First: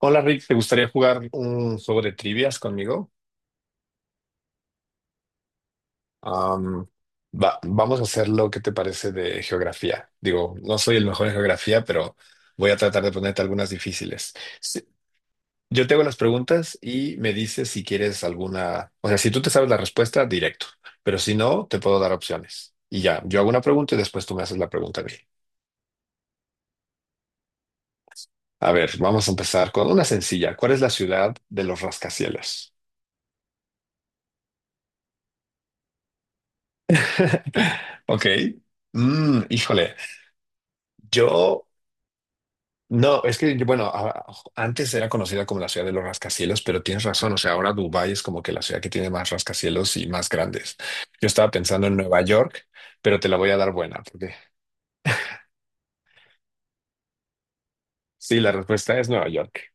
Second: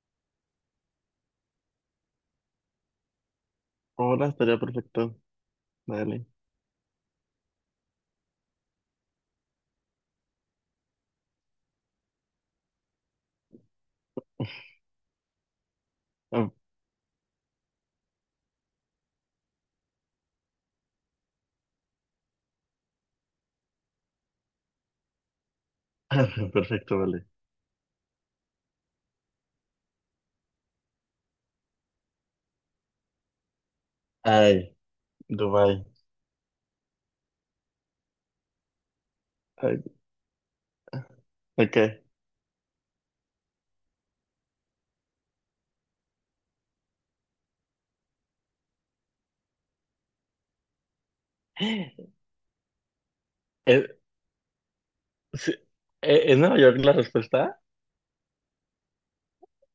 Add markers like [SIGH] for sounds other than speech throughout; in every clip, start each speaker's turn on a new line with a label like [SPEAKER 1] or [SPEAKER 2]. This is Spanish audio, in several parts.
[SPEAKER 1] Hola Rick, ¿te gustaría jugar un juego de trivias conmigo?
[SPEAKER 2] Hola, estaría perfecto. Dale.
[SPEAKER 1] Am, Vamos a hacer lo que te parece de geografía. Digo, no soy el mejor en geografía, pero voy a tratar de ponerte algunas difíciles. Si- yo te hago las
[SPEAKER 2] Ah,
[SPEAKER 1] preguntas y me dices si quieres alguna, o sea, si tú te sabes la respuesta, directo, pero si no, te puedo dar opciones. Y ya, yo hago una pregunta y después tú me haces la pregunta a mí.
[SPEAKER 2] [LAUGHS] perfecto, vale.
[SPEAKER 1] A ver, vamos a empezar con una sencilla. ¿Cuál es la ciudad de los rascacielos?
[SPEAKER 2] Ay, Dubái.
[SPEAKER 1] [LAUGHS] Ok.
[SPEAKER 2] Ay,
[SPEAKER 1] Híjole. Yo,
[SPEAKER 2] ok.
[SPEAKER 1] no, es que, bueno, antes era conocida como la ciudad de los rascacielos, pero tienes razón, o sea, ahora Dubái es como que la ciudad que tiene más rascacielos y más grandes. Yo estaba pensando en Nueva York, pero te la voy a dar
[SPEAKER 2] ¿Es,
[SPEAKER 1] buena, porque
[SPEAKER 2] sí, ¿Es Nueva York la respuesta?
[SPEAKER 1] sí, la respuesta es Nueva York.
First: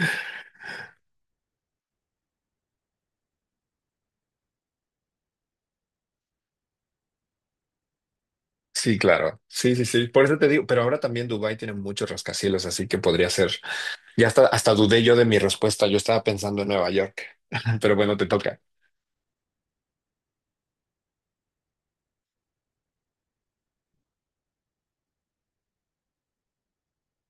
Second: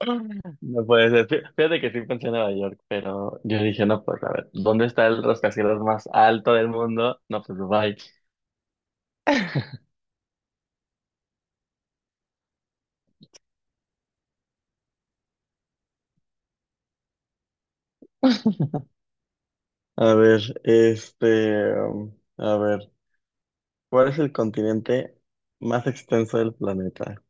[SPEAKER 2] [CLEARS THROAT] No puede ser. Fíjate que sí pensé en Nueva York, pero yo dije, no, pues a ver, ¿dónde está el rascacielos más alto del mundo? No, pues Dubái.
[SPEAKER 1] Sí, claro, sí, sí,
[SPEAKER 2] [LAUGHS]
[SPEAKER 1] sí, por eso te digo, pero ahora también Dubái tiene muchos rascacielos, así que podría ser, ya hasta dudé yo de mi respuesta, yo estaba pensando en Nueva York, [LAUGHS] pero bueno, te toca.
[SPEAKER 2] A ver, a ver, ¿cuál es el continente más extenso del planeta?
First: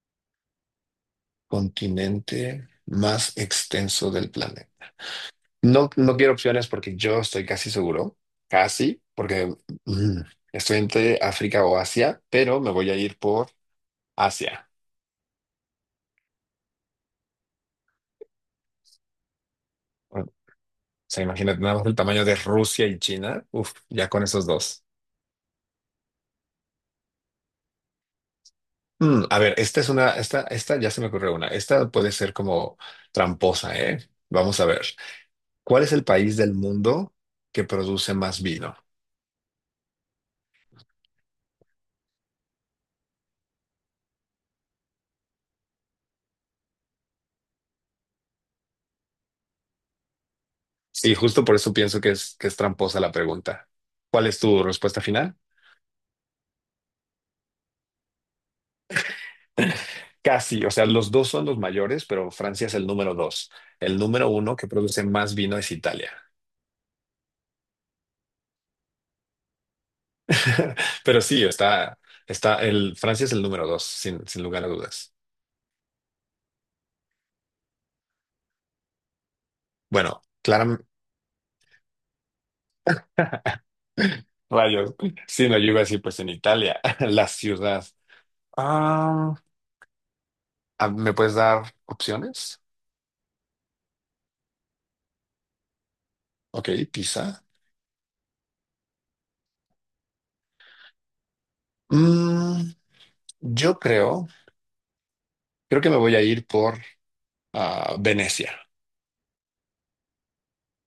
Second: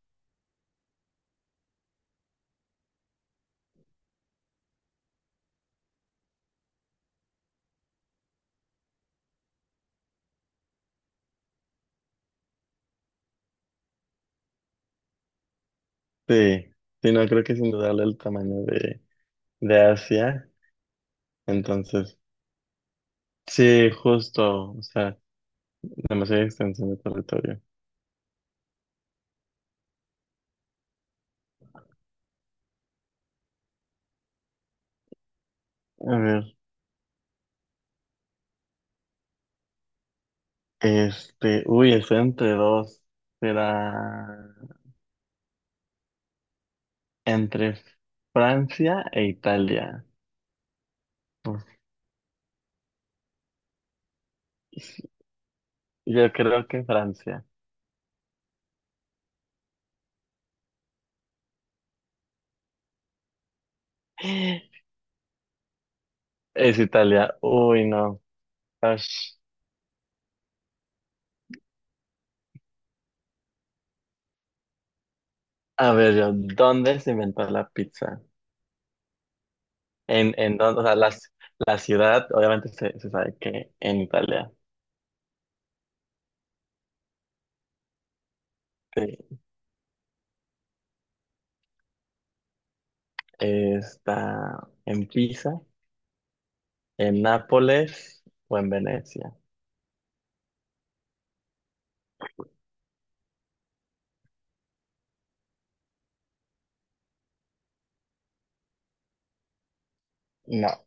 [SPEAKER 1] Continente más extenso del planeta. No, no quiero opciones porque yo estoy casi seguro, casi, porque mm, estoy entre África o Asia, pero me voy a ir por Asia.
[SPEAKER 2] Sí, sí, no, creo que sin dudarlo el tamaño de
[SPEAKER 1] Bueno, o
[SPEAKER 2] Asia.
[SPEAKER 1] sea, imagínate nada más el
[SPEAKER 2] Entonces,
[SPEAKER 1] tamaño de Rusia y China. Uf,
[SPEAKER 2] sí,
[SPEAKER 1] ya con esos
[SPEAKER 2] justo, o
[SPEAKER 1] dos.
[SPEAKER 2] sea, demasiada extensión de territorio.
[SPEAKER 1] A ver, esta ya se me ocurrió una. Esta puede ser como tramposa, ¿eh? Vamos a ver. ¿Cuál es el
[SPEAKER 2] A
[SPEAKER 1] país del
[SPEAKER 2] ver,
[SPEAKER 1] mundo que produce más vino?
[SPEAKER 2] este, uy, estoy entre dos. Será entre Francia e Italia.
[SPEAKER 1] Y justo por eso pienso que es tramposa la pregunta. ¿Cuál es tu respuesta
[SPEAKER 2] Pues,
[SPEAKER 1] final?
[SPEAKER 2] yo creo que Francia.
[SPEAKER 1] Casi, o sea, los dos son los mayores, pero Francia es el número dos. El número uno que produce más vino es Italia.
[SPEAKER 2] Es Italia. Uy, no. Ash.
[SPEAKER 1] [LAUGHS] Pero sí, está, el Francia es el número dos, sin lugar a dudas.
[SPEAKER 2] A ver, yo, ¿dónde se inventó la pizza?
[SPEAKER 1] Bueno,
[SPEAKER 2] En dónde, o
[SPEAKER 1] claramente,
[SPEAKER 2] sea, la ciudad, obviamente se sabe que
[SPEAKER 1] [CLEARS THROAT]
[SPEAKER 2] en
[SPEAKER 1] [LAUGHS]
[SPEAKER 2] Italia.
[SPEAKER 1] rayos. Sí, no, yo iba a decir, pues en Italia, [LAUGHS] la ciudad. Ah,
[SPEAKER 2] Sí.
[SPEAKER 1] ¿Me puedes dar opciones?
[SPEAKER 2] Está en Pisa.
[SPEAKER 1] Ok,
[SPEAKER 2] ¿En
[SPEAKER 1] Pisa.
[SPEAKER 2] Nápoles o en Venecia?
[SPEAKER 1] Mm, yo creo que me voy a ir por Venecia.
[SPEAKER 2] No,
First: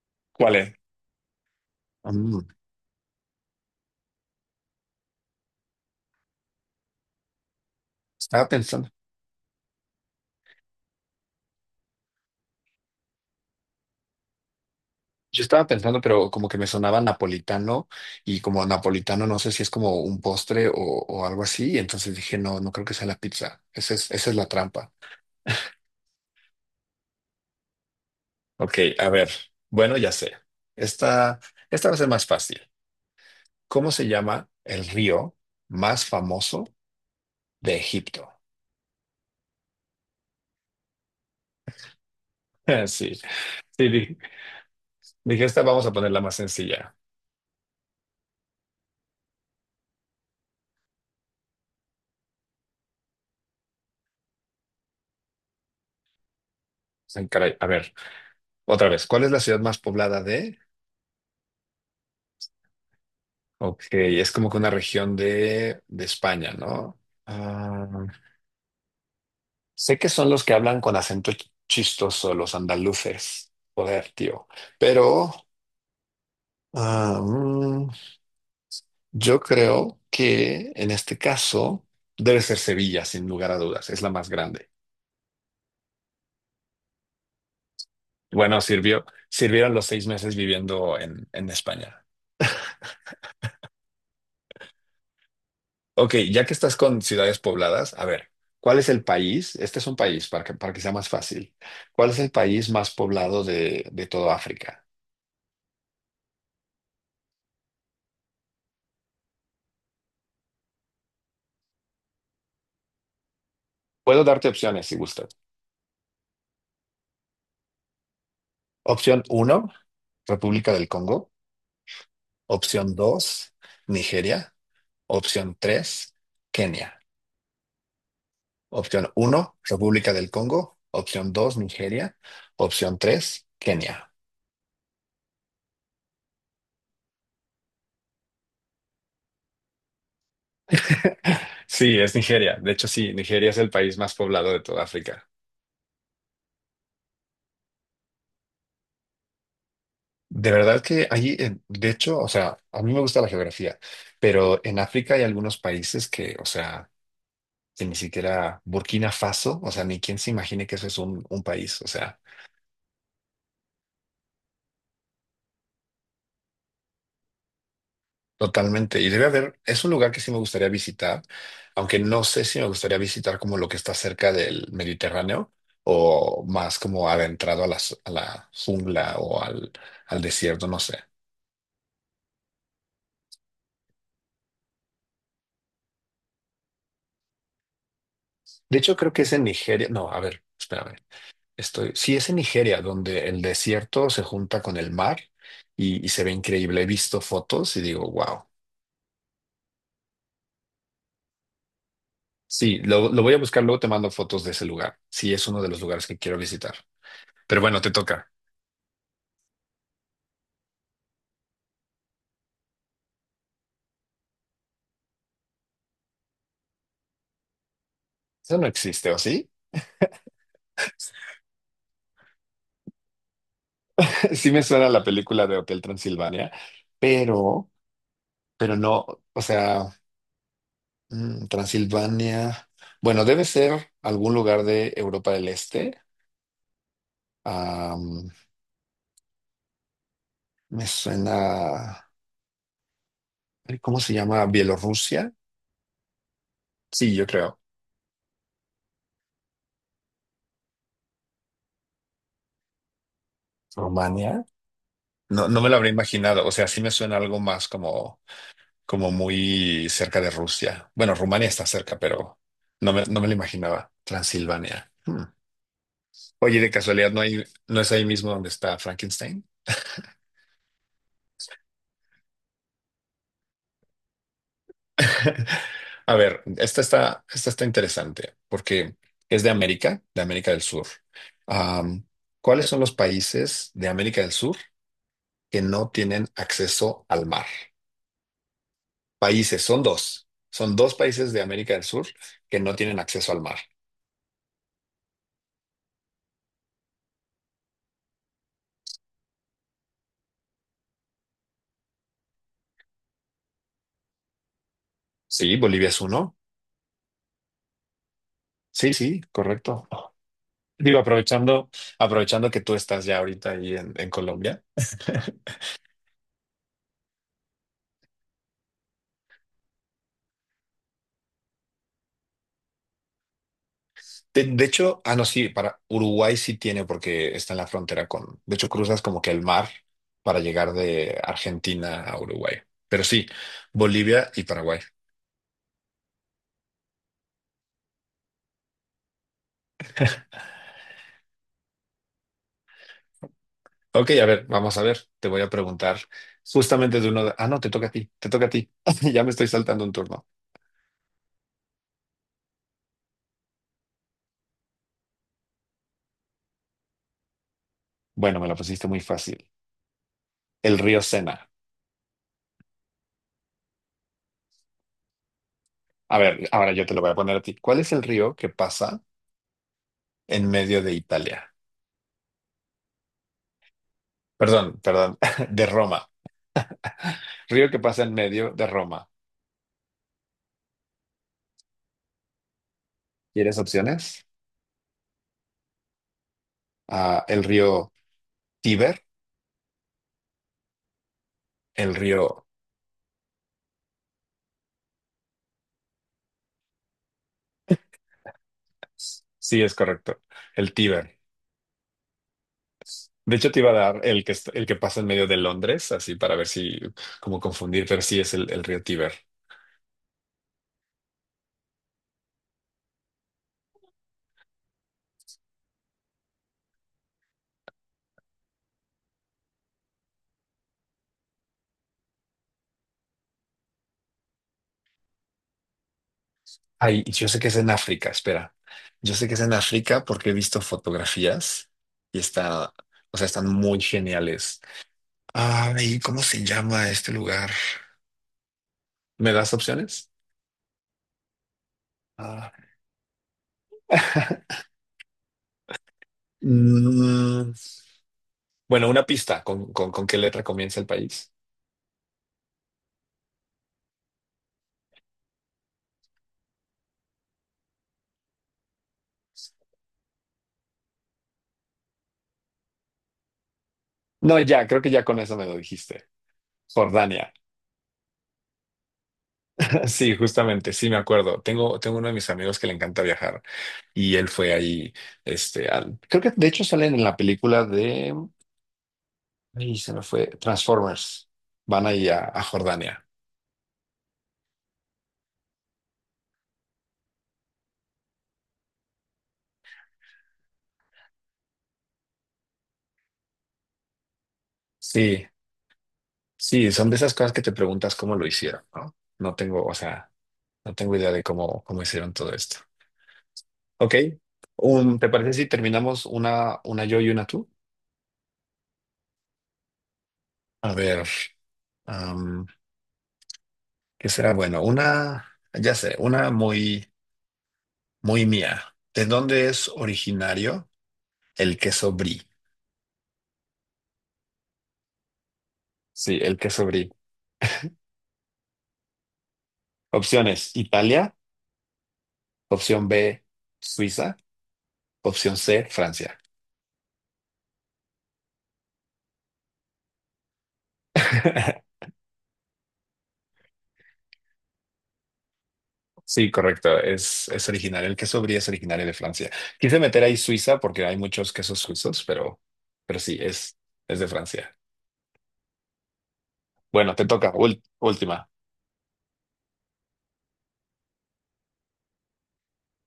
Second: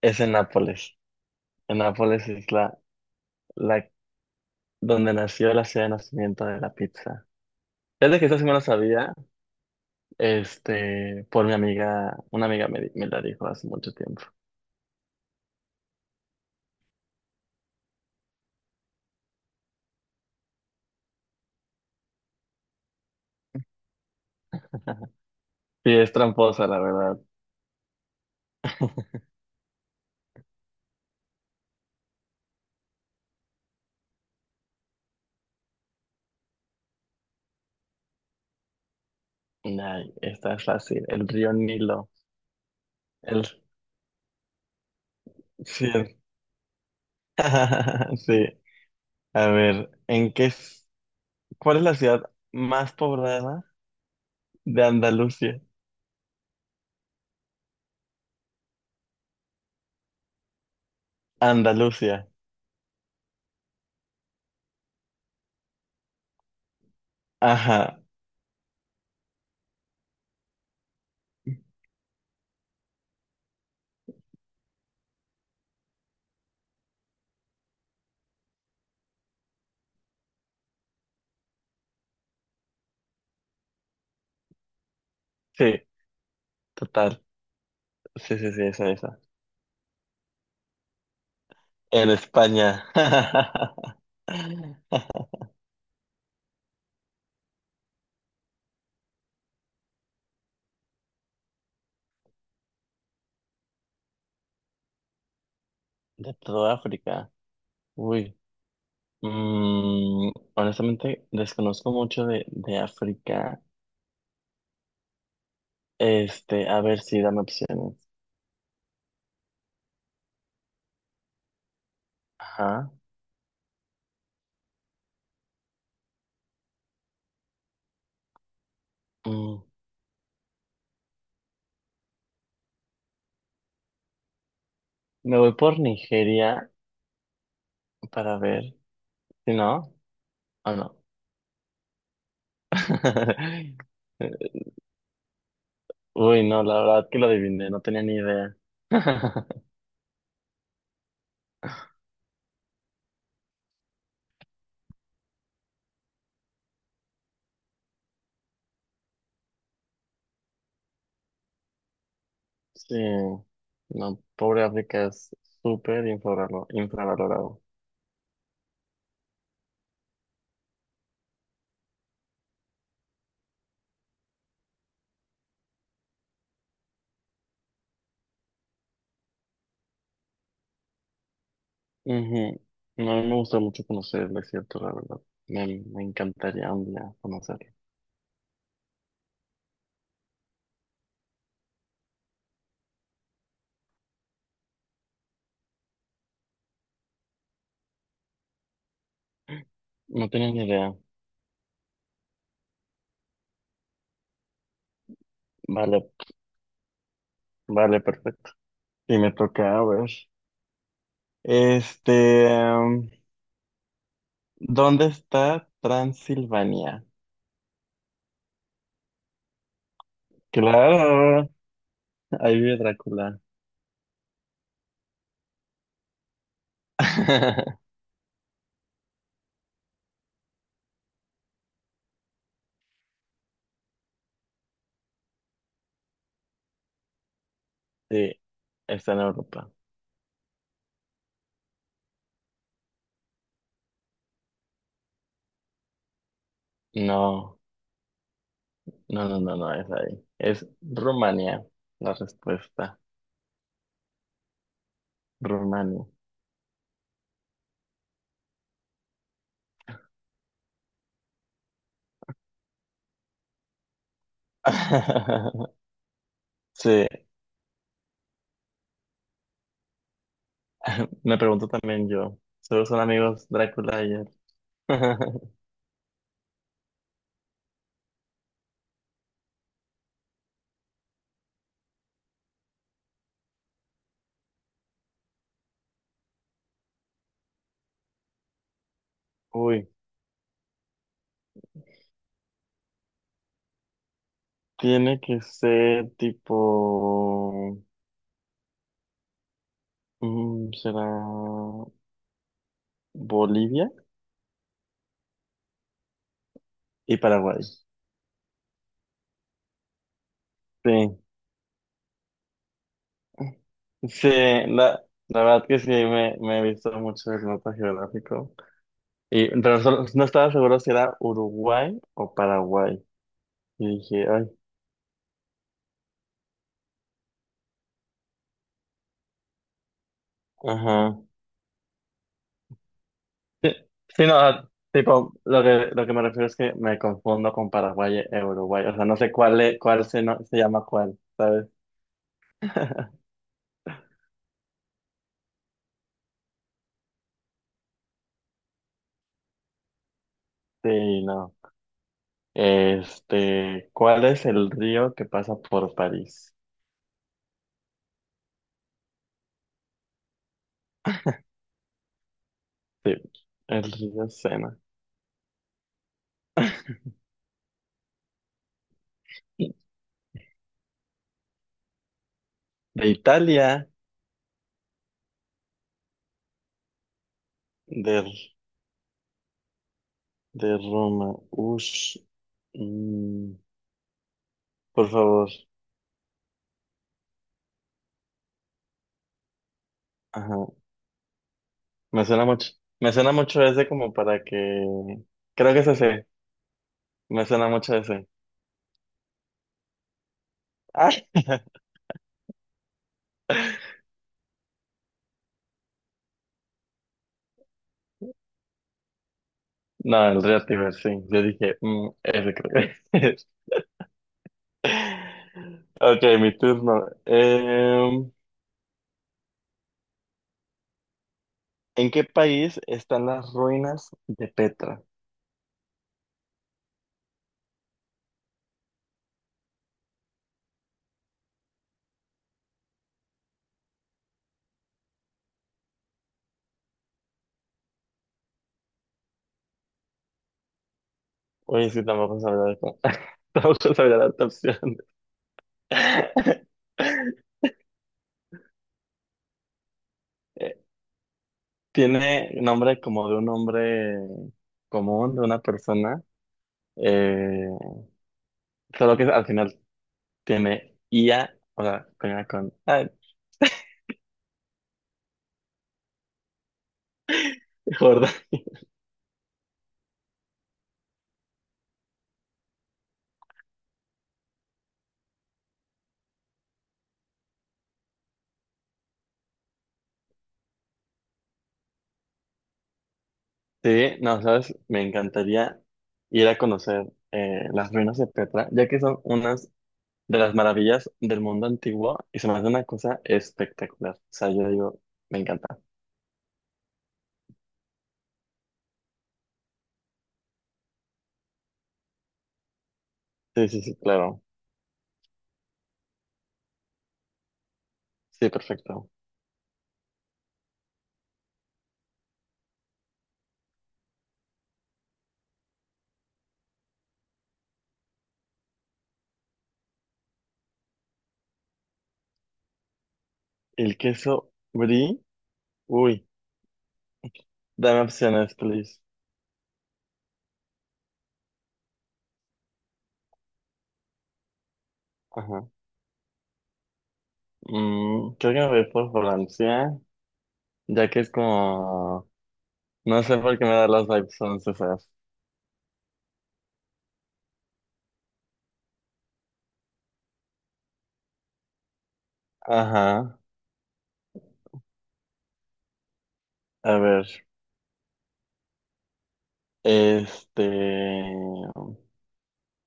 [SPEAKER 2] es en
[SPEAKER 1] ¿Cuál es?
[SPEAKER 2] Nápoles. En Nápoles
[SPEAKER 1] Mm,
[SPEAKER 2] es la donde nació la ciudad de nacimiento de la pizza. Desde que eso sí
[SPEAKER 1] Estaba
[SPEAKER 2] me lo
[SPEAKER 1] pensando.
[SPEAKER 2] sabía, este, por mi amiga, una amiga me la dijo hace mucho tiempo.
[SPEAKER 1] Yo estaba pensando, pero como que me sonaba napolitano y como napolitano no sé si es como un postre o algo así, y entonces dije, no, no creo que sea la pizza. Esa es la trampa.
[SPEAKER 2] Sí, es tramposa, la verdad.
[SPEAKER 1] Ok, a ver, bueno, ya sé. Esta, esta va a ser más fácil. ¿Cómo se llama el río más famoso de Egipto?
[SPEAKER 2] Ay, esta es fácil. El río Nilo.
[SPEAKER 1] [LAUGHS] Sí,
[SPEAKER 2] El,
[SPEAKER 1] sí, dije, esta vamos
[SPEAKER 2] sí.
[SPEAKER 1] a ponerla más sencilla.
[SPEAKER 2] [LAUGHS] Sí. A ver, ¿cuál es la ciudad más poblada de Andalucía?
[SPEAKER 1] Ay, caray, a ver, otra vez, ¿cuál es la ciudad más poblada de?
[SPEAKER 2] Andalucía.
[SPEAKER 1] Ok, es como que una región de España, ¿no? Ah,
[SPEAKER 2] Ajá.
[SPEAKER 1] Sé que son los que hablan con acento chistoso, los andaluces. Joder, tío. Pero ah, mm, yo creo que en este caso debe ser Sevilla, sin lugar a dudas. Es la más grande.
[SPEAKER 2] Sí. Total, sí, sí,
[SPEAKER 1] Bueno,
[SPEAKER 2] sí,
[SPEAKER 1] sirvió,
[SPEAKER 2] esa.
[SPEAKER 1] sirvieron los 6 meses viviendo en España.
[SPEAKER 2] En España. [LAUGHS]
[SPEAKER 1] Ok, ya que estás con ciudades pobladas, a ver, ¿cuál es el país? Este es un país para que sea más fácil. ¿Cuál es el país más poblado de todo África?
[SPEAKER 2] De toda África. Uy. Mm, honestamente, desconozco mucho de África.
[SPEAKER 1] Puedo darte opciones si gustas.
[SPEAKER 2] Este, a ver si dame opciones.
[SPEAKER 1] Opción uno. República del Congo.
[SPEAKER 2] Ajá.
[SPEAKER 1] Opción 2, Nigeria. Opción 3, Kenia. Opción uno,
[SPEAKER 2] Mm,
[SPEAKER 1] República del Congo. Opción 2, Nigeria. Opción 3, Kenia.
[SPEAKER 2] me voy por Nigeria para ver si no o no.
[SPEAKER 1] [LAUGHS] Sí, es Nigeria. De hecho, sí, Nigeria es el
[SPEAKER 2] [LAUGHS]
[SPEAKER 1] país más poblado de toda África.
[SPEAKER 2] Uy, no, la verdad que lo adiviné, no tenía ni idea. [LAUGHS]
[SPEAKER 1] De verdad que allí, de hecho, o sea, a mí me gusta la geografía, pero en África hay algunos países que, o sea, que ni siquiera Burkina Faso, o sea, ni quien se imagine que eso es un país, o sea,
[SPEAKER 2] Sí, no, pobre África es infravalorado.
[SPEAKER 1] totalmente. Y debe haber, es un lugar que sí me gustaría visitar, aunque no sé si me gustaría visitar como lo que está cerca del Mediterráneo o más como adentrado a la jungla o al desierto, no sé.
[SPEAKER 2] Ujú. No, a mí me gusta mucho conocer el desierto, la verdad. Me, me encantaría un día conocerlo.
[SPEAKER 1] De hecho, creo que es en Nigeria. No, a ver, espérame. Sí, es en Nigeria, donde el desierto se junta con el mar y se ve increíble. He visto fotos y digo, wow.
[SPEAKER 2] No tenía ni idea.
[SPEAKER 1] Sí, lo voy a buscar, luego te mando fotos de ese lugar. Sí, es uno de los lugares
[SPEAKER 2] Vale,
[SPEAKER 1] que quiero visitar. Pero bueno, te
[SPEAKER 2] vale,
[SPEAKER 1] toca.
[SPEAKER 2] perfecto. Y me toca, a ver. Este, em, ¿Dónde está Transilvania?
[SPEAKER 1] Eso no existe, ¿o sí?
[SPEAKER 2] Claro, ahí vive Drácula.
[SPEAKER 1] Sí me suena la película de Hotel Transilvania, pero,
[SPEAKER 2] [LAUGHS]
[SPEAKER 1] pero no, o sea, Transilvania, bueno, debe ser algún lugar de Europa del Este. Am,
[SPEAKER 2] Sí, está en Europa.
[SPEAKER 1] Me suena, ay, ¿cómo se llama? Bielorrusia. Sí, yo creo.
[SPEAKER 2] No, no, es ahí. Es Rumania, la respuesta.
[SPEAKER 1] Rumania. No, no me lo habría
[SPEAKER 2] Rumania.
[SPEAKER 1] imaginado. O sea, sí me suena algo más como muy cerca de Rusia. Bueno, Rumania está cerca, pero no me lo imaginaba. Transilvania. Hmm.
[SPEAKER 2] [LAUGHS]
[SPEAKER 1] Oye, de
[SPEAKER 2] Sí.
[SPEAKER 1] casualidad, ¿no hay, no es ahí mismo donde está Frankenstein?
[SPEAKER 2] [LAUGHS] Me pregunto también yo. Solo son amigos Drácula y él. [LAUGHS]
[SPEAKER 1] [LAUGHS] A ver, esta está interesante porque es de América del Sur. Am, ¿Cuáles son los países de América del Sur que no tienen acceso al mar? Países, son
[SPEAKER 2] Uy,
[SPEAKER 1] dos. Son dos países de América del Sur que no tienen acceso al mar.
[SPEAKER 2] tiene que ser tipo... mm, ¿será Bolivia
[SPEAKER 1] Sí, Bolivia es uno.
[SPEAKER 2] y Paraguay?
[SPEAKER 1] Sí, sí, correcto. Digo,
[SPEAKER 2] Sí,
[SPEAKER 1] aprovechando que tú estás ya ahorita ahí en
[SPEAKER 2] sí,
[SPEAKER 1] Colombia.
[SPEAKER 2] la
[SPEAKER 1] [LAUGHS]
[SPEAKER 2] verdad que sí, me he visto mucho el mapa geográfico. Y, pero no estaba seguro si era Uruguay o Paraguay. Y dije,
[SPEAKER 1] De,
[SPEAKER 2] ay,
[SPEAKER 1] de hecho, ah, no, sí, para Uruguay sí tiene porque está en la frontera con, de hecho, cruzas como que el mar para llegar
[SPEAKER 2] ajá.
[SPEAKER 1] de Argentina a Uruguay. Pero sí,
[SPEAKER 2] Sí,
[SPEAKER 1] Bolivia
[SPEAKER 2] no, o
[SPEAKER 1] y
[SPEAKER 2] sea,
[SPEAKER 1] Paraguay.
[SPEAKER 2] tipo, lo que me refiero es que me confundo con Paraguay e Uruguay. O sea, no sé cuál, es- cuál se, no- se llama cuál, ¿sabes? [LAUGHS]
[SPEAKER 1] Ok, a ver, vamos a ver. Te voy a preguntar justamente de uno de. Ah, no, te toca a ti, te toca a ti. [LAUGHS] Ya me estoy saltando un turno.
[SPEAKER 2] Sí, no. Este, ¿cuál es el río que pasa por París?
[SPEAKER 1] Bueno, me la pusiste muy fácil. El río Sena.
[SPEAKER 2] Sí, el río Sena.
[SPEAKER 1] A ver, ahora yo te lo voy a poner a ti. ¿Cuál es el río que pasa en medio de Italia?
[SPEAKER 2] De Italia,
[SPEAKER 1] Perdón, perdón, [LAUGHS] de Roma. Río que pasa en
[SPEAKER 2] de,
[SPEAKER 1] medio de Roma.
[SPEAKER 2] de Roma. Ush. Mm,
[SPEAKER 1] ¿Quieres opciones?
[SPEAKER 2] por favor.
[SPEAKER 1] Ah, el río Tíber,
[SPEAKER 2] Ajá.
[SPEAKER 1] el
[SPEAKER 2] Me
[SPEAKER 1] río,
[SPEAKER 2] suena mucho. Me suena mucho ese como para que. Creo que es ese. Me suena mucho ese.
[SPEAKER 1] sí es correcto, el
[SPEAKER 2] Ah.
[SPEAKER 1] Tíber. De hecho, te iba a
[SPEAKER 2] [LAUGHS]
[SPEAKER 1] dar el que pasa en medio de Londres, así para ver si, como confundir, pero sí es el río Tíber.
[SPEAKER 2] No, el Reactiver, sí. Yo dije, mm, ese creo que es. [LAUGHS] Ok, mi turno. ¿En qué país están las ruinas de Petra?
[SPEAKER 1] Ay, y yo sé que es en África, espera. Yo sé que es en África porque he visto fotografías y está, o sea, están muy geniales. Ay, ¿cómo se llama este lugar? ¿Me das opciones?
[SPEAKER 2] Oye, sí, tampoco
[SPEAKER 1] Ah.
[SPEAKER 2] sabía esto. [LAUGHS] Tampoco sabía la otra
[SPEAKER 1] [LAUGHS]
[SPEAKER 2] opción. [LAUGHS]
[SPEAKER 1] Mm, bueno, una pista, ¿con qué letra
[SPEAKER 2] Eh,
[SPEAKER 1] comienza el país?
[SPEAKER 2] tiene nombre como de un hombre común, de una persona. Eh, solo que al final tiene IA, o sea, termina con... Ay,
[SPEAKER 1] No, ya, creo que ya con eso me lo dijiste. Jordania.
[SPEAKER 2] [LAUGHS] gorda.
[SPEAKER 1] [LAUGHS] Sí, justamente, sí me acuerdo. Tengo uno de mis amigos que le encanta viajar y él fue ahí, este, creo que de hecho salen en la película de, ay, se me fue, Transformers. Van ahí a Jordania.
[SPEAKER 2] Sí, no, sabes, me encantaría ir a conocer las ruinas de Petra, ya que son unas de las maravillas del mundo antiguo y se me hace una cosa espectacular. O sea, yo digo,
[SPEAKER 1] Sí,
[SPEAKER 2] me encanta.
[SPEAKER 1] sí, son de esas cosas que te preguntas cómo lo hicieron, ¿no? No tengo, o sea, no tengo idea de cómo hicieron todo esto.
[SPEAKER 2] Sí, sí,
[SPEAKER 1] Ok,
[SPEAKER 2] sí, claro.
[SPEAKER 1] un ¿te parece si terminamos una yo y una tú?
[SPEAKER 2] Sí, perfecto.
[SPEAKER 1] A ver. ¿Qué será? Bueno, una, ya sé, una muy, muy mía. ¿De dónde es originario el queso brie?
[SPEAKER 2] El queso brie,
[SPEAKER 1] Sí,
[SPEAKER 2] uy,
[SPEAKER 1] el queso brie.
[SPEAKER 2] dame opciones, please.
[SPEAKER 1] Opciones, Italia. Opción B, Suiza. Opción C,
[SPEAKER 2] Ajá.
[SPEAKER 1] Francia.
[SPEAKER 2] Mm, creo que me voy por Francia, ya que es
[SPEAKER 1] [LAUGHS]
[SPEAKER 2] como, no sé por qué me da las vibes francesas.
[SPEAKER 1] Sí, correcto. Es originario. El queso brie es originario de Francia. Quise meter ahí Suiza porque hay muchos quesos suizos, pero sí,
[SPEAKER 2] Ajá.
[SPEAKER 1] es de Francia. Bueno,
[SPEAKER 2] A
[SPEAKER 1] te
[SPEAKER 2] ver,
[SPEAKER 1] toca. Última.
[SPEAKER 2] este.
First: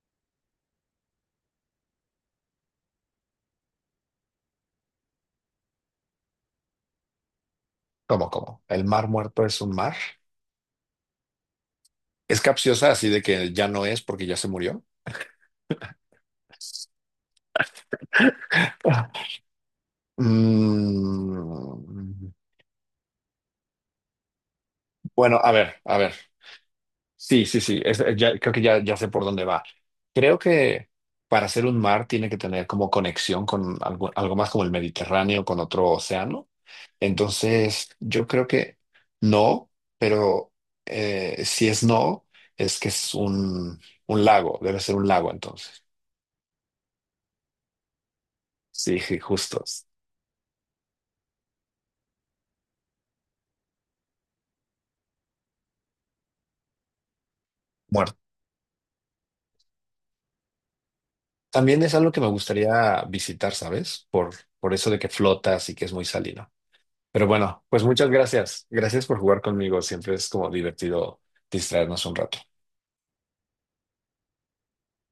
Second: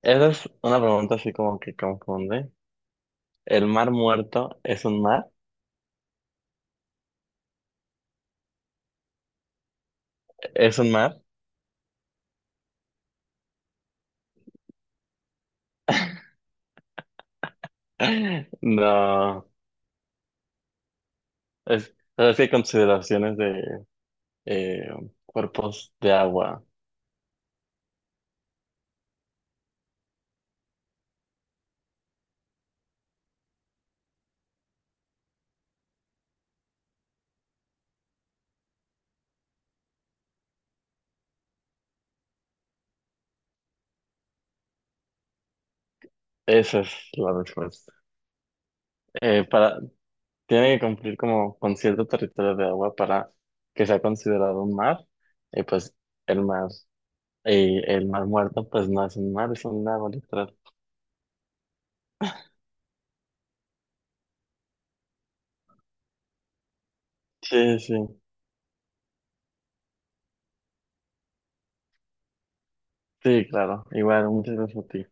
[SPEAKER 2] Esa es una pregunta así como que confunde. ¿El mar muerto es un mar?
[SPEAKER 1] ¿Cómo, cómo? ¿El mar muerto es un mar?
[SPEAKER 2] ¿Es un mar?
[SPEAKER 1] ¿Es capciosa así de que ya no es porque ya se murió?
[SPEAKER 2] [LAUGHS]
[SPEAKER 1] Ah,
[SPEAKER 2] No. Es, pero
[SPEAKER 1] Mm,
[SPEAKER 2] es que hay consideraciones de eh,
[SPEAKER 1] bueno, a ver,
[SPEAKER 2] cuerpos
[SPEAKER 1] a
[SPEAKER 2] de
[SPEAKER 1] ver.
[SPEAKER 2] agua.
[SPEAKER 1] Sí, sí, sí. Ya, creo que ya sé por dónde va. Creo que para ser un mar tiene que tener como conexión con algo más como el Mediterráneo, con otro océano. Entonces, yo creo que no, pero si es no, es que es un lago. Debe ser un lago entonces.
[SPEAKER 2] Esa es la respuesta.
[SPEAKER 1] Sí, sí, justo.
[SPEAKER 2] Para, tiene que cumplir como con cierto territorio de agua para que sea considerado un mar. Y pues el mar, y el mar muerto pues no es un mar, es un lago literal.
[SPEAKER 1] También es algo que me gustaría visitar, ¿sabes? Por eso de que flotas y que es muy salino. Pero bueno,
[SPEAKER 2] Sí,
[SPEAKER 1] pues
[SPEAKER 2] sí.
[SPEAKER 1] muchas gracias. Gracias por jugar conmigo. Siempre es como divertido distraernos un rato.
[SPEAKER 2] Sí, claro. Igual, muchas gracias a ti.